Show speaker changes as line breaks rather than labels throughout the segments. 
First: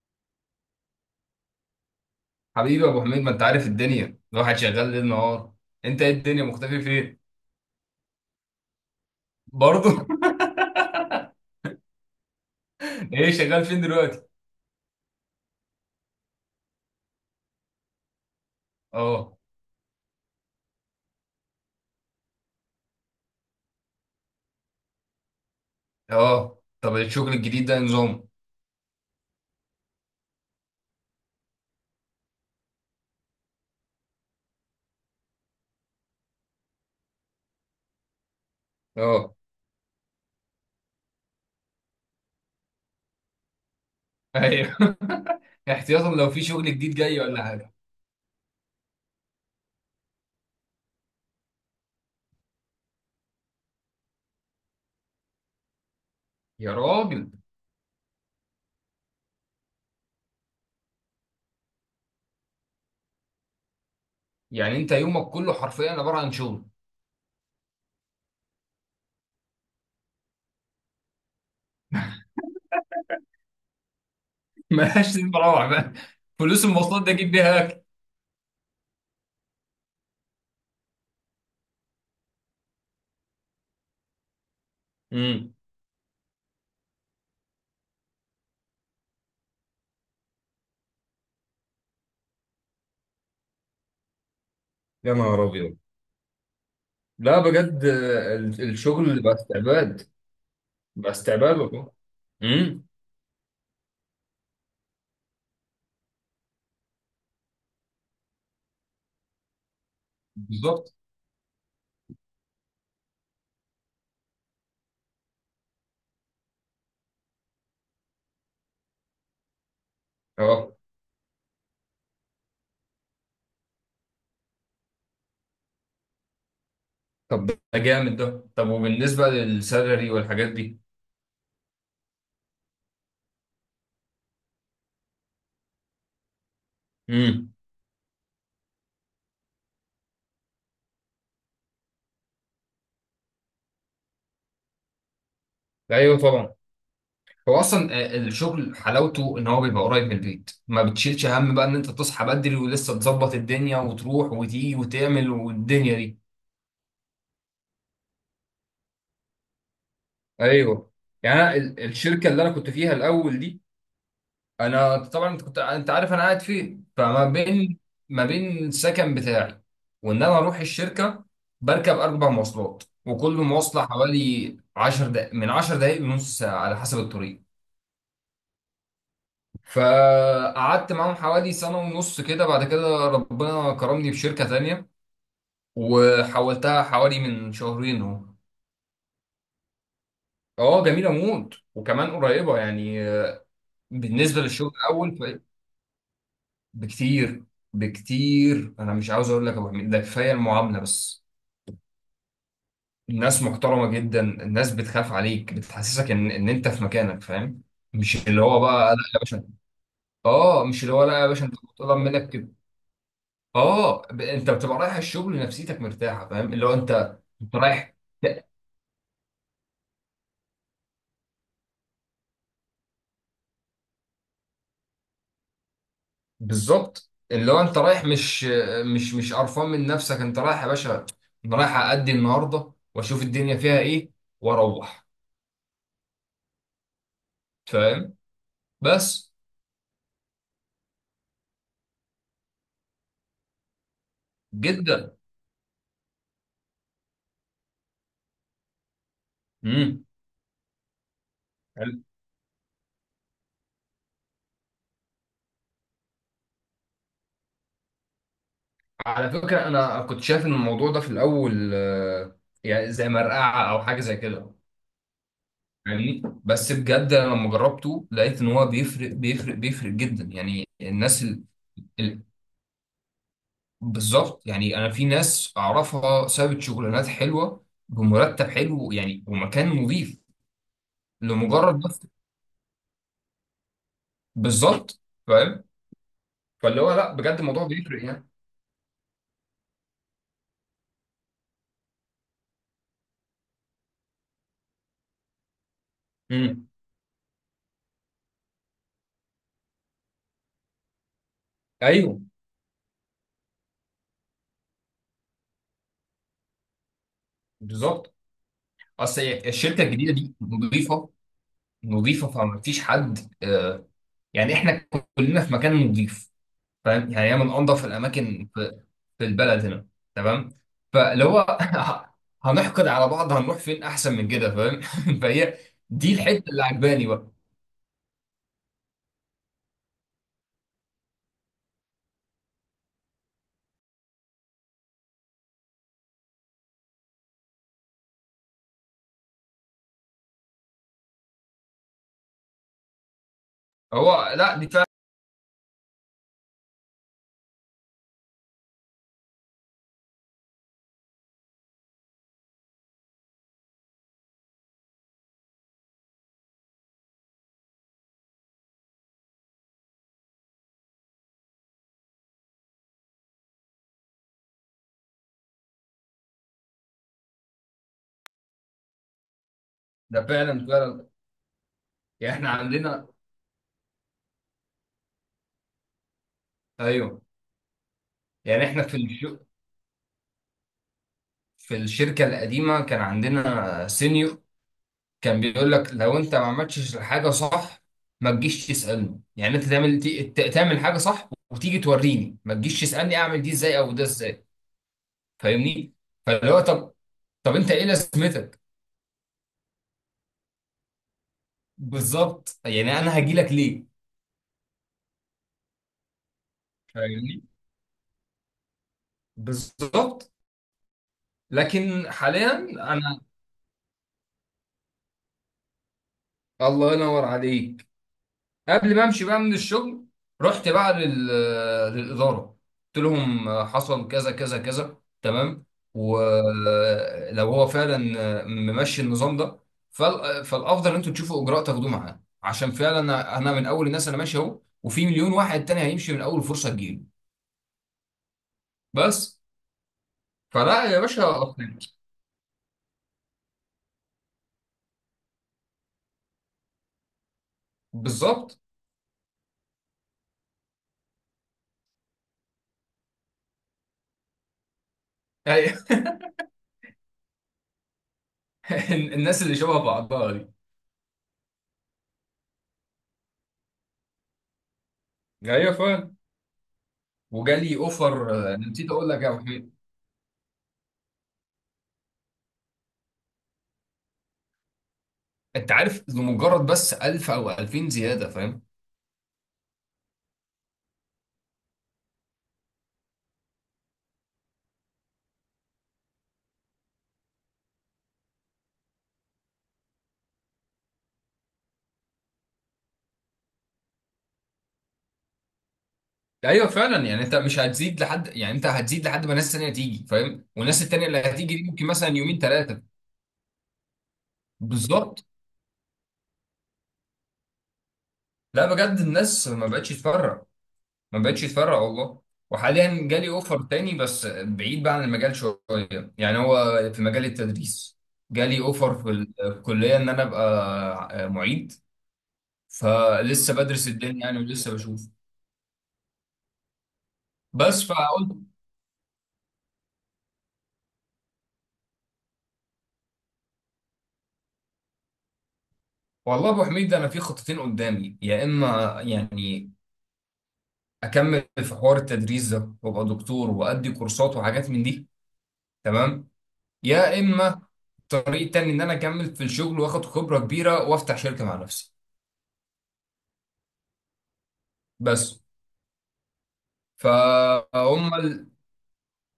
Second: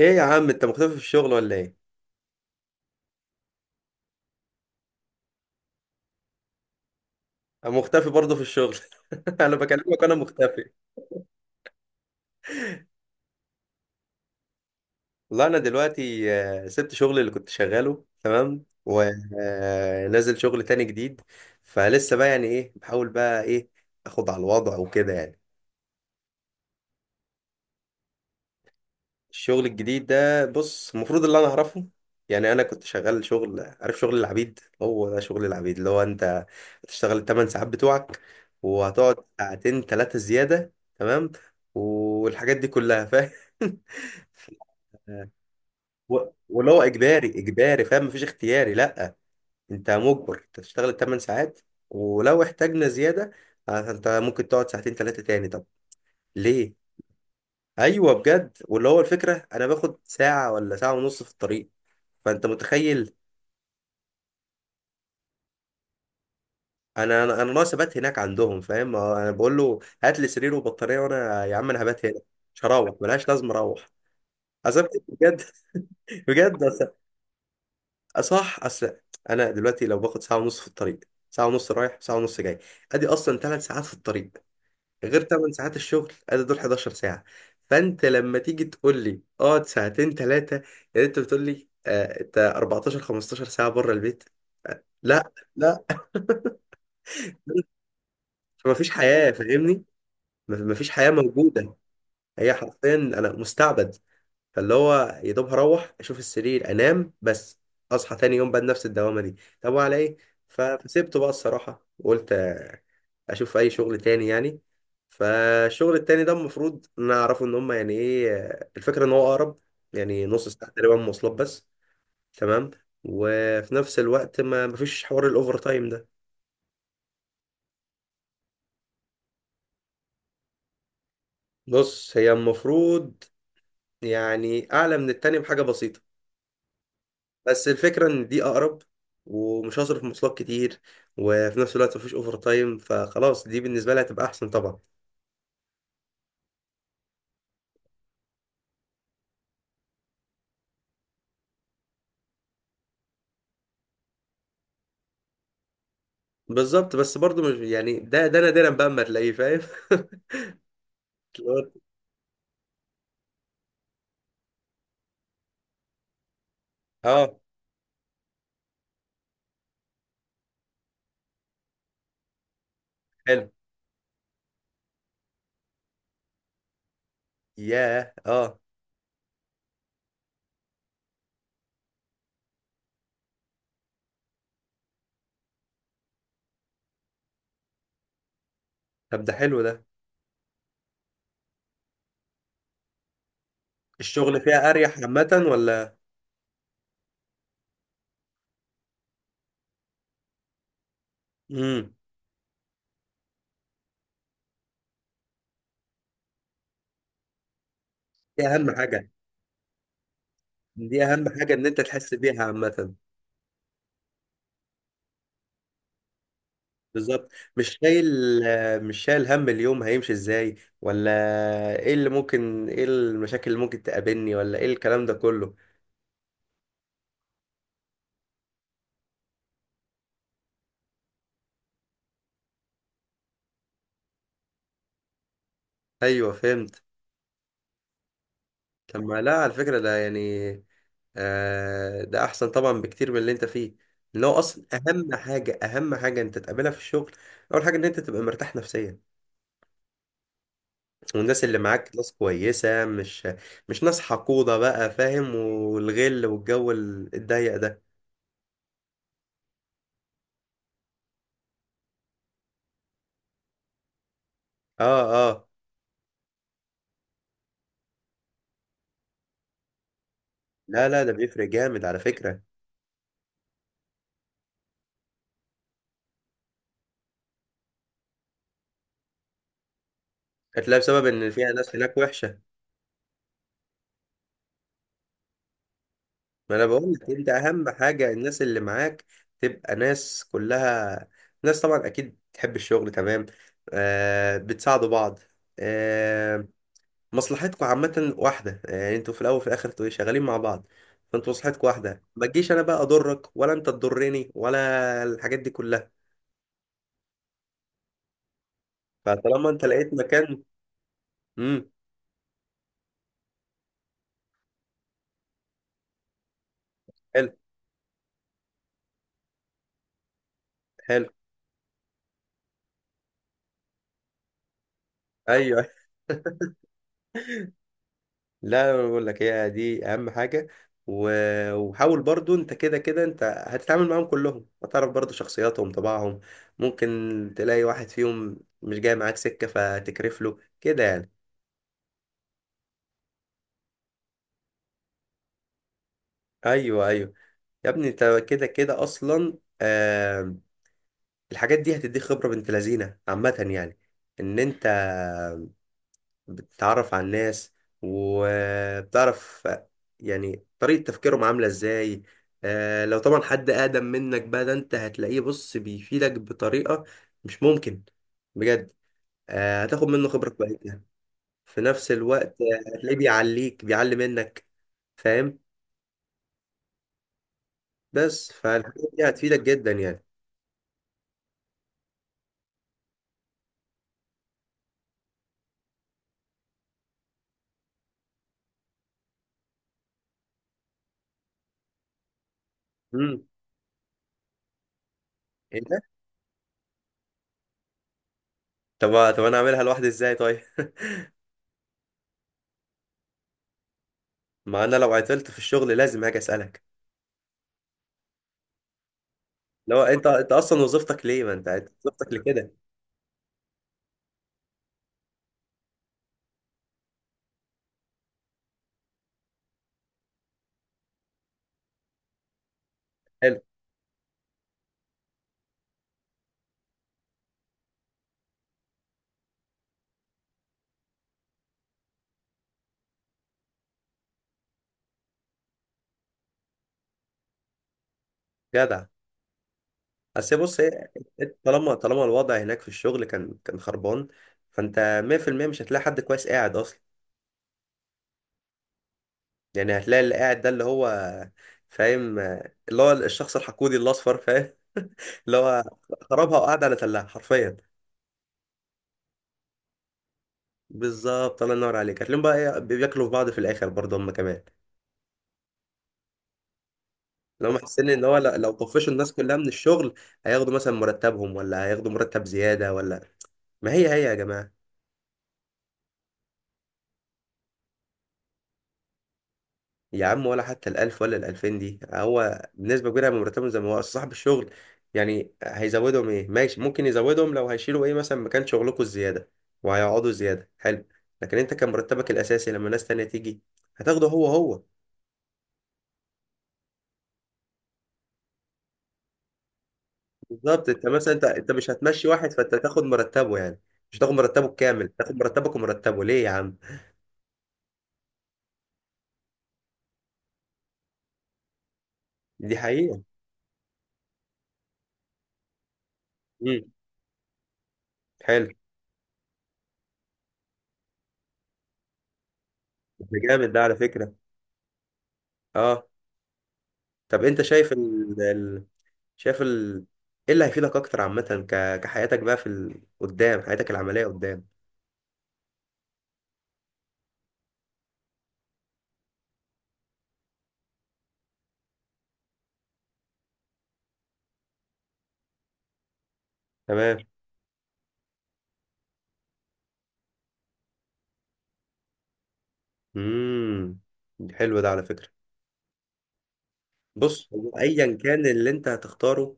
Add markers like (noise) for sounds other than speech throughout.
ايه يا عم، انت مختفي في الشغل ولا ايه؟
حبيبي يا ابو حميد، ما انت عارف الدنيا الواحد شغال ليل نهار. انت ايه الدنيا مختفي فين؟
انا مختفي برضه في الشغل. (laughs) انا بكلمك
برضه.
وانا مختفي.
(laughs) ايه شغال فين دلوقتي؟
والله انا دلوقتي سبت شغلي اللي كنت شغاله تمام،
اه.
ونازل شغل تاني جديد. فلسه بقى، يعني ايه، بحاول بقى ايه اخد على الوضع وكده يعني.
اه طب الشغل الجديد ده نظام؟
الشغل الجديد ده، بص، المفروض اللي انا اعرفه، يعني انا كنت شغال شغل، عارف، شغل العبيد. هو ده شغل العبيد، اللي هو انت هتشتغل الثمان ساعات بتوعك، وهتقعد
اه،
ساعتين ثلاثة زيادة، تمام، والحاجات دي كلها فاهم. (laughs)
ايوه. (laughs) احتياطا
و-
لو في شغل
واللي هو
جديد جاي
اجباري
ولا حاجه.
اجباري، فاهم، مفيش اختياري، لا، انت مجبر تشتغل الثمان ساعات، ولو احتاجنا زيادة انت ممكن تقعد ساعتين ثلاثة تاني. طب
يا
ليه؟
راجل.
ايوه بجد، واللي هو الفكره، انا باخد ساعه ولا ساعه ونص في الطريق، فانت متخيل.
يعني انت يومك كله حرفيا عباره عن شغل.
انا ناقص ابات هناك عندهم، فاهم؟ انا بقول له، هات لي سرير وبطاريه، وانا يا عم انا هبات هنا، مش هروح، ملهاش لازم اروح.
(laughs)
عذبت
ملهاش لازمه
بجد.
اروح بقى.
(laughs) بجد
فلوس المواصلات ده اجيب بيها اكل.
صح، اصل انا دلوقتي لو باخد ساعه ونص في الطريق، ساعه ونص رايح ساعه ونص جاي، ادي اصلا 3 ساعات في الطريق، غير 8
امم.
ساعات الشغل، ادي دول 11 ساعة. فانت لما تيجي تقول لي اقعد ساعتين ثلاثة، يعني انت بتقول لي انت 14 15 ساعة بره البيت.
يا
لا
نهار ابيض.
لا.
لا بجد،
فمفيش
الشغل
حياة،
بقى
فاهمني؟
استعباد.
مفيش حياة
بقى استعباد
موجودة.
والله.
هي
امم.
حرفيا انا مستعبد. فاللي هو يا دوب هروح اشوف السرير انام بس، اصحى تاني يوم بقى نفس الدوامه دي. طب وعلى ايه؟
بالظبط.
فسيبته بقى الصراحه وقلت اشوف اي شغل تاني يعني. فالشغل التاني ده المفروض نعرفه ان هم يعني ايه، الفكره ان هو اقرب، يعني نص ساعه
اه
تقريبا مواصلات بس، تمام، وفي نفس الوقت ما مفيش حوار الاوفر تايم ده.
طب ده جامد ده. طب وبالنسبة للسالري والحاجات دي؟
بص، هي المفروض يعني اعلى من التاني بحاجه بسيطه،
امم.
بس الفكرة إن دي أقرب، ومش هصرف مواصلات كتير، وفي نفس الوقت مفيش أوفر تايم، فخلاص دي بالنسبة لي هتبقى أحسن طبعا.
ايوه طبعا. هو اصلا الشغل حلاوته ان هو بيبقى قريب من البيت، ما بتشيلش هم بقى ان انت تصحى بدري ولسه تظبط الدنيا وتروح وتيجي وتعمل والدنيا دي.
بالظبط، بس برضو مش يعني ده نادرا بقى أما تلاقيه، فاهم. (laughs)
ايوه. يعني
اللي
أنا
هو-
الشركة اللي انا كنت فيها الاول دي. انا طبعا، انت كنت انت عارف انا قاعد فين، فما
اه،
بين، ما بين السكن بتاعي وان انا اروح الشركه، بركب اربع مواصلات، وكل
حلو،
مواصله حوالي 10 دقائق، من 10 دقائق لنص ساعه على حسب الطريق.
ياه اه.
فقعدت معاهم حوالي سنه ونص كده، بعد كده ربنا كرمني في شركه تانية وحولتها حوالي من شهرين اهو.
طب ده حلو ده.
اه جميله موت وكمان قريبه يعني
الشغل
بالنسبه للشغل
فيها أريح
الاول.
عامة ولا؟
بكتير، بكتير. انا مش عاوز اقول لك يا ابو حميد ده، كفايه المعامله بس.
امم.
الناس محترمه جدا، الناس بتخاف عليك بتحسسك ان انت في مكانك فاهم. مش اللي
دي
هو
أهم
بقى لا
حاجة.
يا باشا. اه مش اللي هو
دي
لا يا
أهم
باشا انت
حاجة إن أنت
بتطلب
تحس
منك
بيها
كده.
عامة.
اه، انت بتبقى رايح الشغل نفسيتك مرتاحه فاهم، اللي هو انت
بالظبط.
انت
مش
رايح.
شايل
ت-
مش شايل هم اليوم هيمشي ازاي، ولا ايه اللي ممكن، ايه المشاكل اللي ممكن تقابلني، ولا ايه الكلام ده كله.
بالظبط اللي هو انت رايح، مش قرفان من نفسك، انت رايح يا باشا. انا رايح ادي النهارده واشوف الدنيا فيها ايه، واروح
ايوه فهمت.
فاهم
طب ما
بس
لا، على فكرة ده يعني ده احسن طبعا بكتير من اللي انت فيه. ان هو اصلا اهم
جدا.
حاجة، اهم حاجة انت تقابلها في الشغل، اول حاجة ان انت تبقى مرتاح نفسيا،
امم.
والناس اللي معاك ناس كويسة، مش ناس حقودة بقى، فاهم، والغل والجو الضيق ده.
على فكرة أنا كنت شايف إن الموضوع ده في الأول، يعني زي مرقعة أو حاجة زي كده
اه اه.
يعني. بس بجد أنا لما جربته لقيت إن هو بيفرق جدا، يعني
لا لا، ده
الناس
بيفرق جامد على
ال...
فكرة.
بالظبط. يعني أنا في ناس أعرفها سابت شغلانات حلوة بمرتب حلو يعني ومكان نظيف
هتلاقي بسبب ان فيها
لمجرد
ناس هناك
بس.
وحشه.
بالظبط فاهم.
ما انا
فاللي
بقول
هو
لك،
لا
انت
بجد الموضوع
اهم
بيفرق
حاجه
يعني.
الناس اللي معاك تبقى ناس كلها، ناس طبعا اكيد تحب الشغل، تمام، آه، بتساعدوا بعض، آه،
امم.
مصلحتكم عامه واحده، يعني انتوا في الاول وفي الاخر انتوا شغالين مع بعض. فانتوا مصلحتكم واحده،
أيوه.
ما تجيش انا بقى اضرك، ولا انت تضرني، ولا الحاجات دي كلها.
بالظبط. أصل
فطالما انت
الشركة
لقيت
الجديدة دي
مكان.
نظيفة،
امم.
نظيفه فما فيش حد، يعني احنا كلنا في مكان نظيف فاهم، يعني
حلو،
هي من انظف الاماكن في البلد هنا. تمام.
حلو،
فلو هو (laughs) هنحقد على بعض هنروح فين احسن من كده فاهم؟ (laughs) فهي
ايوه.
دي الحته اللي عجباني بقى.
لا انا بقول لك، هي دي اهم حاجه. وحاول برضو انت، كده كده انت هتتعامل معاهم كلهم، هتعرف برضو شخصياتهم طباعهم. ممكن تلاقي واحد فيهم مش جاي معاك سكه، فتكرف له كده يعني.
هو لا دي فعلا.
ايوه ايوه. يا ابني انت كده كده اصلا الحاجات دي هتديك خبره بنت لذينه عامه، يعني ان انت بتتعرف على الناس، وبتعرف يعني طريقة تفكيرهم عاملة ازاي. لو طبعا حد أقدم منك بقى، ده انت هتلاقيه بص بيفيدك بطريقة مش ممكن، بجد. هتاخد منه
ده
خبرة
فعلا
كويسة.
فعلا
في نفس
يعني
الوقت
احنا
هتلاقيه
عندنا.
بيعلي منك، فاهم.
ايوه.
بس
يعني احنا
فالحاجات دي هتفيدك جدا يعني.
في الشركه القديمه كان عندنا سينيور، كان بيقول لك لو انت ما عملتش الحاجه صح ما تجيش تسالني، يعني انت تعمل، تعمل حاجه صح وتيجي توريني، ما تجيش تسالني
امم،
اعمل دي ازاي او ده ازاي
ايه ده؟
فاهمني. فاللي هو طب، طب انت ايه لازمتك؟
طب طب انا اعملها لوحدي ازاي طيب؟
بالظبط، يعني انا هاجي لك ليه؟
(laughs) ما انا لو عطلت في الشغل لازم هاجي اسالك.
فاهمني.
لو انت
بالظبط.
اصلا وظيفتك ليه، ما انت أنت
لكن
وظيفتك لكده.
حاليا انا، الله ينور عليك، قبل ما امشي بقى من الشغل رحت بقى للاداره، قلت
حلو.
لهم حصل كذا كذا كذا تمام. ولو هو فعلا ممشي النظام ده فالافضل ان انتوا تشوفوا اجراء تاخدوه معاه، عشان فعلا أنا من اول الناس، انا ماشي اهو، وفي مليون واحد تاني هيمشي من اول فرصه تجيله
جدع.
بس.
بس بص،
فلا
هي
يا باشا
طالما
أقنعك.
طالما الوضع هناك في الشغل كان خربان. فانت 100% مش هتلاقي حد كويس قاعد اصلا.
بالظبط.
يعني هتلاقي اللي قاعد ده اللي هو، فاهم، اللي هو الشخص الحقودي الاصفر، فاهم، اللي هو
أي-
خربها وقاعد على تلاها حرفيا.
(laughs) الناس اللي شبه بعضها دي.
بالظبط، الله ينور عليك. هتلاقيهم بقى بياكلوا في بعض في الاخر برضه هم كمان،
ايوه فعلا.
لو
وجالي
محسين ان هو
اوفر.
لو
نسيت
طفشوا
اقول
الناس
لك يا
كلها
أبو
من
حميد،
الشغل، هياخدوا مثلا مرتبهم، ولا هياخدوا مرتب زياده، ولا. ما هي هي يا جماعه.
انت عارف لمجرد بس 1000 او 2000 زياده فاهم.
يا عم، ولا حتى الألف ولا الألفين دي هو بنسبة كبيرة من مرتبهم، زي ما هو أصل صاحب الشغل، يعني هيزودهم إيه؟ ماشي، ممكن يزودهم لو هيشيلوا، إيه، مثلا مكان شغلكوا الزيادة وهيقعدوا زيادة، حلو، لكن أنت كان مرتبك الأساسي لما ناس تانية تيجي هتاخده هو هو.
ايوه فعلا، يعني انت مش هتزيد لحد، يعني انت هتزيد لحد ما الناس التانيه تيجي فاهم،
بالظبط،
والناس
أنت
التانيه
مثلا
اللي
أنت
هتيجي دي
مش
ممكن
هتمشي
مثلا
واحد
يومين
فأنت تاخد
ثلاثه.
مرتبه، يعني مش هتاخد مرتبه الكامل، تاخد
بالظبط.
مرتبك ومرتبه، ليه يا عم؟
لا بجد الناس ما بقتش تفرق، ما بقتش تفرق والله.
دي حقيقة.
وحاليا جالي اوفر تاني بس بعيد بقى عن المجال شويه، يعني
امم.
هو في مجال التدريس.
حلو
جالي اوفر في الكليه ان انا ابقى معيد،
ده، جامد
فلسه
ده على
بدرس
فكرة.
الدنيا يعني، ولسه بشوف
أه. طب أنت شايف،
بس فقلت.
شايف ال... ايه اللي هيفيدك اكتر عامة، كحياتك بقى في قدام، حياتك العملية قدام.
والله ابو حميد انا في خطتين قدامي، يا اما يعني اكمل في حوار التدريس ده وابقى دكتور وادي كورسات وحاجات من دي تمام،
تمام.
يا اما الطريق التاني ان انا اكمل في الشغل واخد خبره كبيره وافتح شركه مع نفسي.
امم. حلو ده على فكرة.
بس
بص، هو ايا
فهم
كان
ال...
اللي انت هتختاره،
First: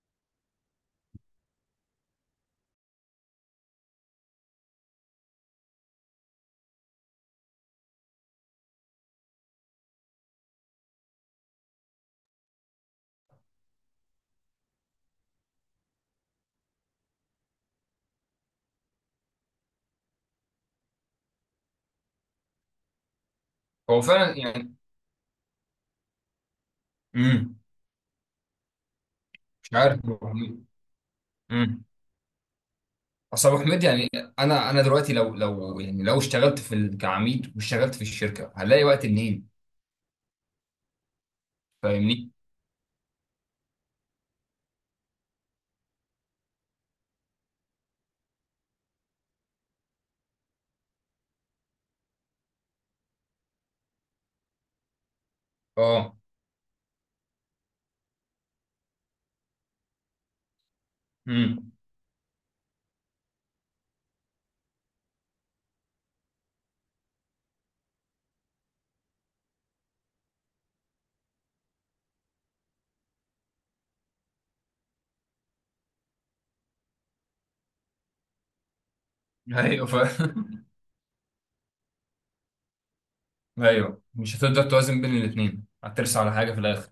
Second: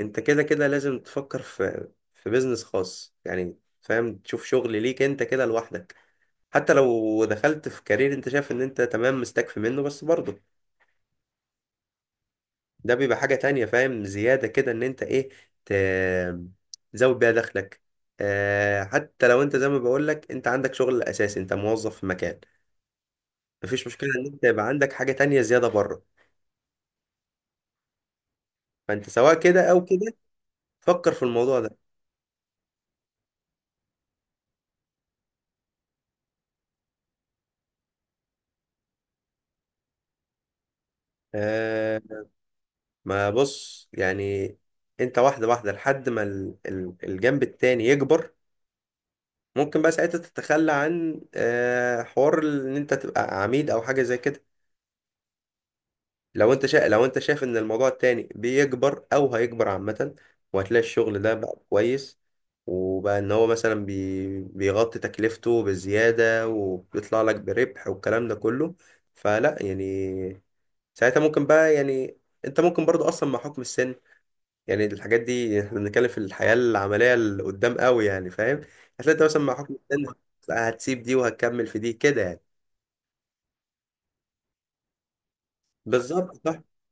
انت كده كده لازم تفكر في بيزنس خاص يعني، فاهم، تشوف شغل ليك انت كده لوحدك. حتى لو دخلت في كارير انت شايف ان انت تمام مستكفي منه، بس برضه ده بيبقى حاجة تانية، فاهم، زيادة كده ان انت ايه، ت... تزود بيها دخلك. حتى لو انت زي ما بقولك، انت عندك شغل اساسي، انت موظف في مكان، مفيش
هو
مشكلة ان
فعلا
انت يبقى
يعني.
عندك حاجة تانية زيادة بره.
امم.
فانت سواء كده
مش
او
عارف
كده،
ابو حميد.
فكر في الموضوع ده.
امم. اصل ابو حميد يعني انا دلوقتي، لو يعني لو اشتغلت كعميد واشتغلت في الشركه هلاقي وقت منين؟
آه
فاهمني.
ما بص يعني، انت واحدة واحدة لحد ما الجنب التاني يكبر، ممكن بقى ساعتها تتخلى عن حوار ان انت تبقى عميد او حاجة زي كده.
اه.
لو انت شايف ان الموضوع التاني بيكبر او هيكبر عامة، وهتلاقي الشغل ده بقى
امم.
كويس، وبقى ان هو مثلا بيغطي تكلفته بزيادة وبيطلع لك بربح والكلام ده كله، فلا يعني ساعتها ممكن بقى، يعني انت ممكن برضو اصلا مع حكم السن، يعني الحاجات دي احنا بنتكلم في الحياة العملية اللي قدام قوي، يعني فاهم، هتلاقي انت مثلا مع حكم
ايوه
السن
فاهم.
هتسيب دي وهتكمل في دي كده يعني.
ايوه مش هتقدر توازن بين الاثنين، هترسى على
بالظبط،
حاجه
صح.
في الاخر.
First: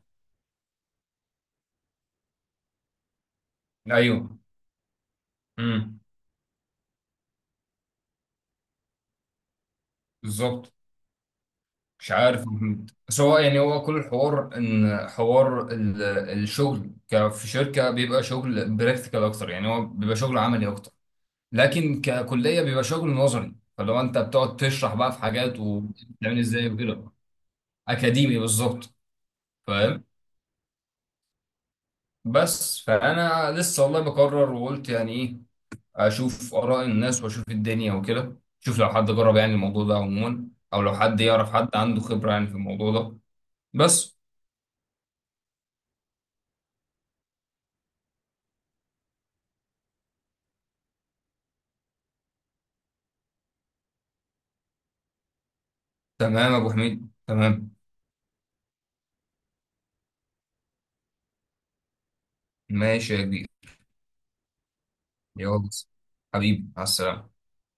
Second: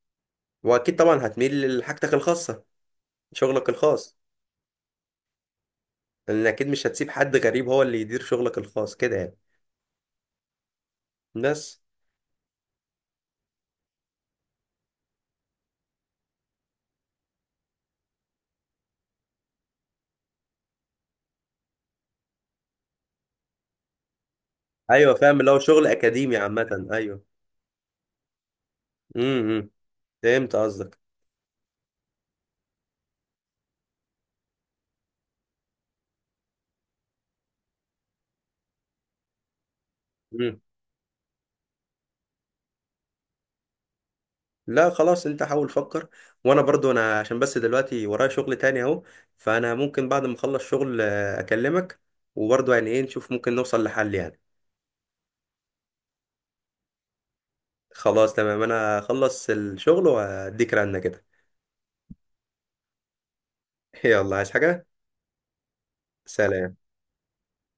واكيد طبعا هتميل لحاجتك الخاصة، شغلك الخاص،
ايوه. امم.
لان اكيد مش هتسيب حد غريب هو اللي يدير شغلك الخاص كده يعني.
بالظبط.
بس.
مش عارف يا محمد. بس هو يعني، هو كل الحوار ان حوار الشغل في شركه بيبقى شغل براكتيكال اكتر، يعني هو بيبقى شغل عملي اكتر، لكن ككليه بيبقى شغل نظري، فلو انت بتقعد تشرح بقى
ايوه
في
فاهم، اللي هو
حاجات
شغل اكاديمي
وبتعمل ازاي
عامه،
وكده.
ايوه.
اكاديمي بالظبط
امم، إمم.
فاهم.
فهمت قصدك.
بس فانا لسه والله بقرر، وقلت يعني ايه اشوف اراء الناس واشوف الدنيا وكده، شوف لو حد جرب يعني الموضوع ده عموما،
امم.
او لو حد يعرف حد عنده خبرة يعني في الموضوع ده بس.
لا خلاص، انت حاول فكر، وانا برضو انا عشان بس دلوقتي ورايا شغل تاني اهو، فانا ممكن بعد ما اخلص شغل اكلمك، وبرضو يعني ايه نشوف ممكن نوصل لحل يعني.
تمام يا ابو حميد تمام.
خلاص تمام، انا اخلص الشغل واديك رنة كده.
ماشي يا كبير.
(laughs) يلا، عايز حاجة؟
يلا. حبيبي
سلام.
مع السلامة.